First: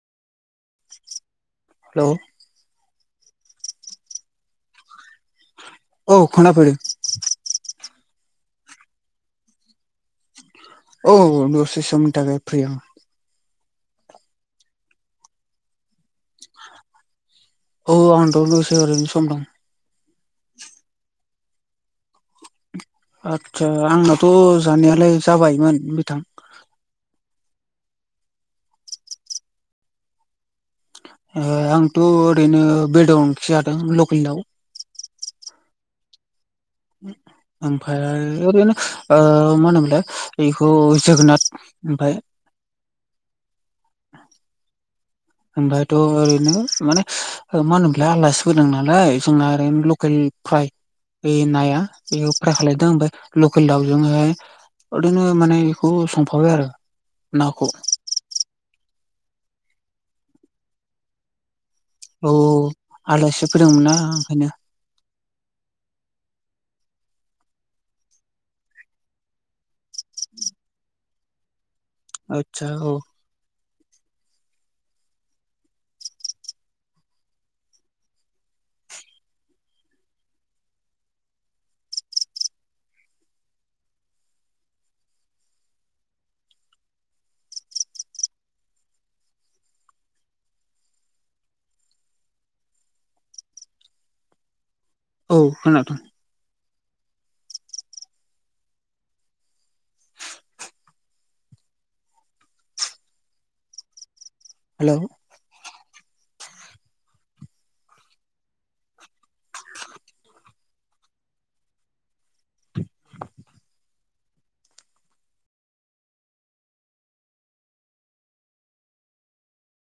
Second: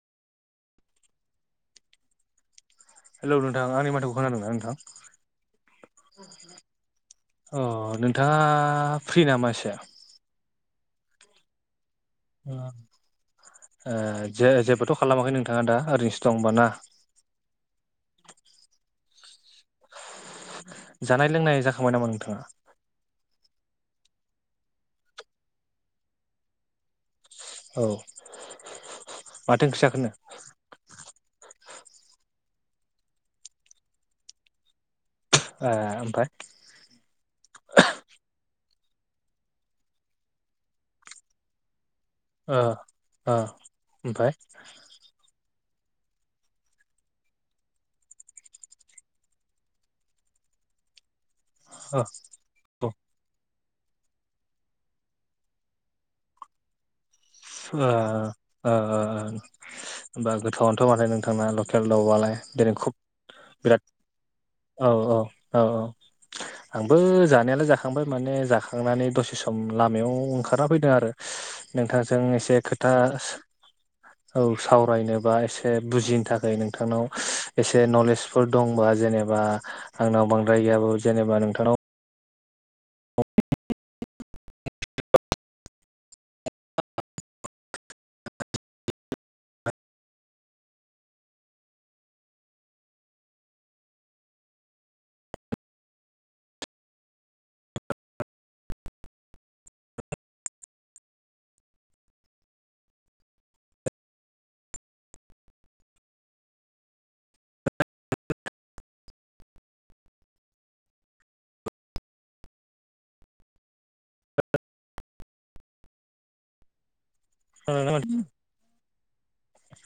Hello. Hello नोंथां आंनि माथोखौ खोनादोंना नोंथां। औ खोनाफैदों अ नोंथाङा फ्रि नामा एसे। औ दसे समनि थाखाय फ्रि आं। ओ जे-जेबोथ खालामाखै नोंथाङा दा ओरैनोसो दं होमबा ना। औ आं दा दसनो ओरैनो सम दं। जानाय लोंनाय जाखांबाय नामा नोंथाङा। आदसा आंनाथ' जानायालाय जाबायमोन नोंथां। औ माथो ओंख्रि जाखोनो। ओ आंथ' ओरैनो बेदर ओंख्रि जादों लकेल दाव। ए ओमफ्राय। ओमफ्राय ओरैनो मा होनोमोनलाय बेखौ जोगोनार ओमफ्राय। ओ ओ ओमफ्राय। ओमफ्रायथ' ओरैनो माने मा होनोमोनलाय आलासि फैदों नालाय जोंना ओरैनो लकेल। फ्राय बे नाया ओ औ बेयाव फ्राय ओ खालायदों ओमफ्राय। लकेल दाउजोंहाय ओरैनो माने बेखौ संफाबाय आरो। नाखौ ओ ओ ओ ओ ओ होमबा गोथावनोथ' माथो नोंथांना ल केल दावबा औ लाय दिनै खुब आलासि बिराद फैदोंमोनना ओंखायनो औ औ औ औ। [inaudible] आंबो जानायालाय जाखांबाय माने जाखांनानै दसे सम लामायाव ओंखारना फैदों आरो नोंथां। जों एसे आदसा खोथा। औ औ सावरायनोबा एसे बुजिनो थाखाय नोंथांनाव एसे नलेजफोर दंबा। जेनेबा आंनाव बांद्राय गैयाबाबो जेनेबा नोंथांनाव। औ खोनादोंं। हेलौ। [inaudible] खोनालालै माथो।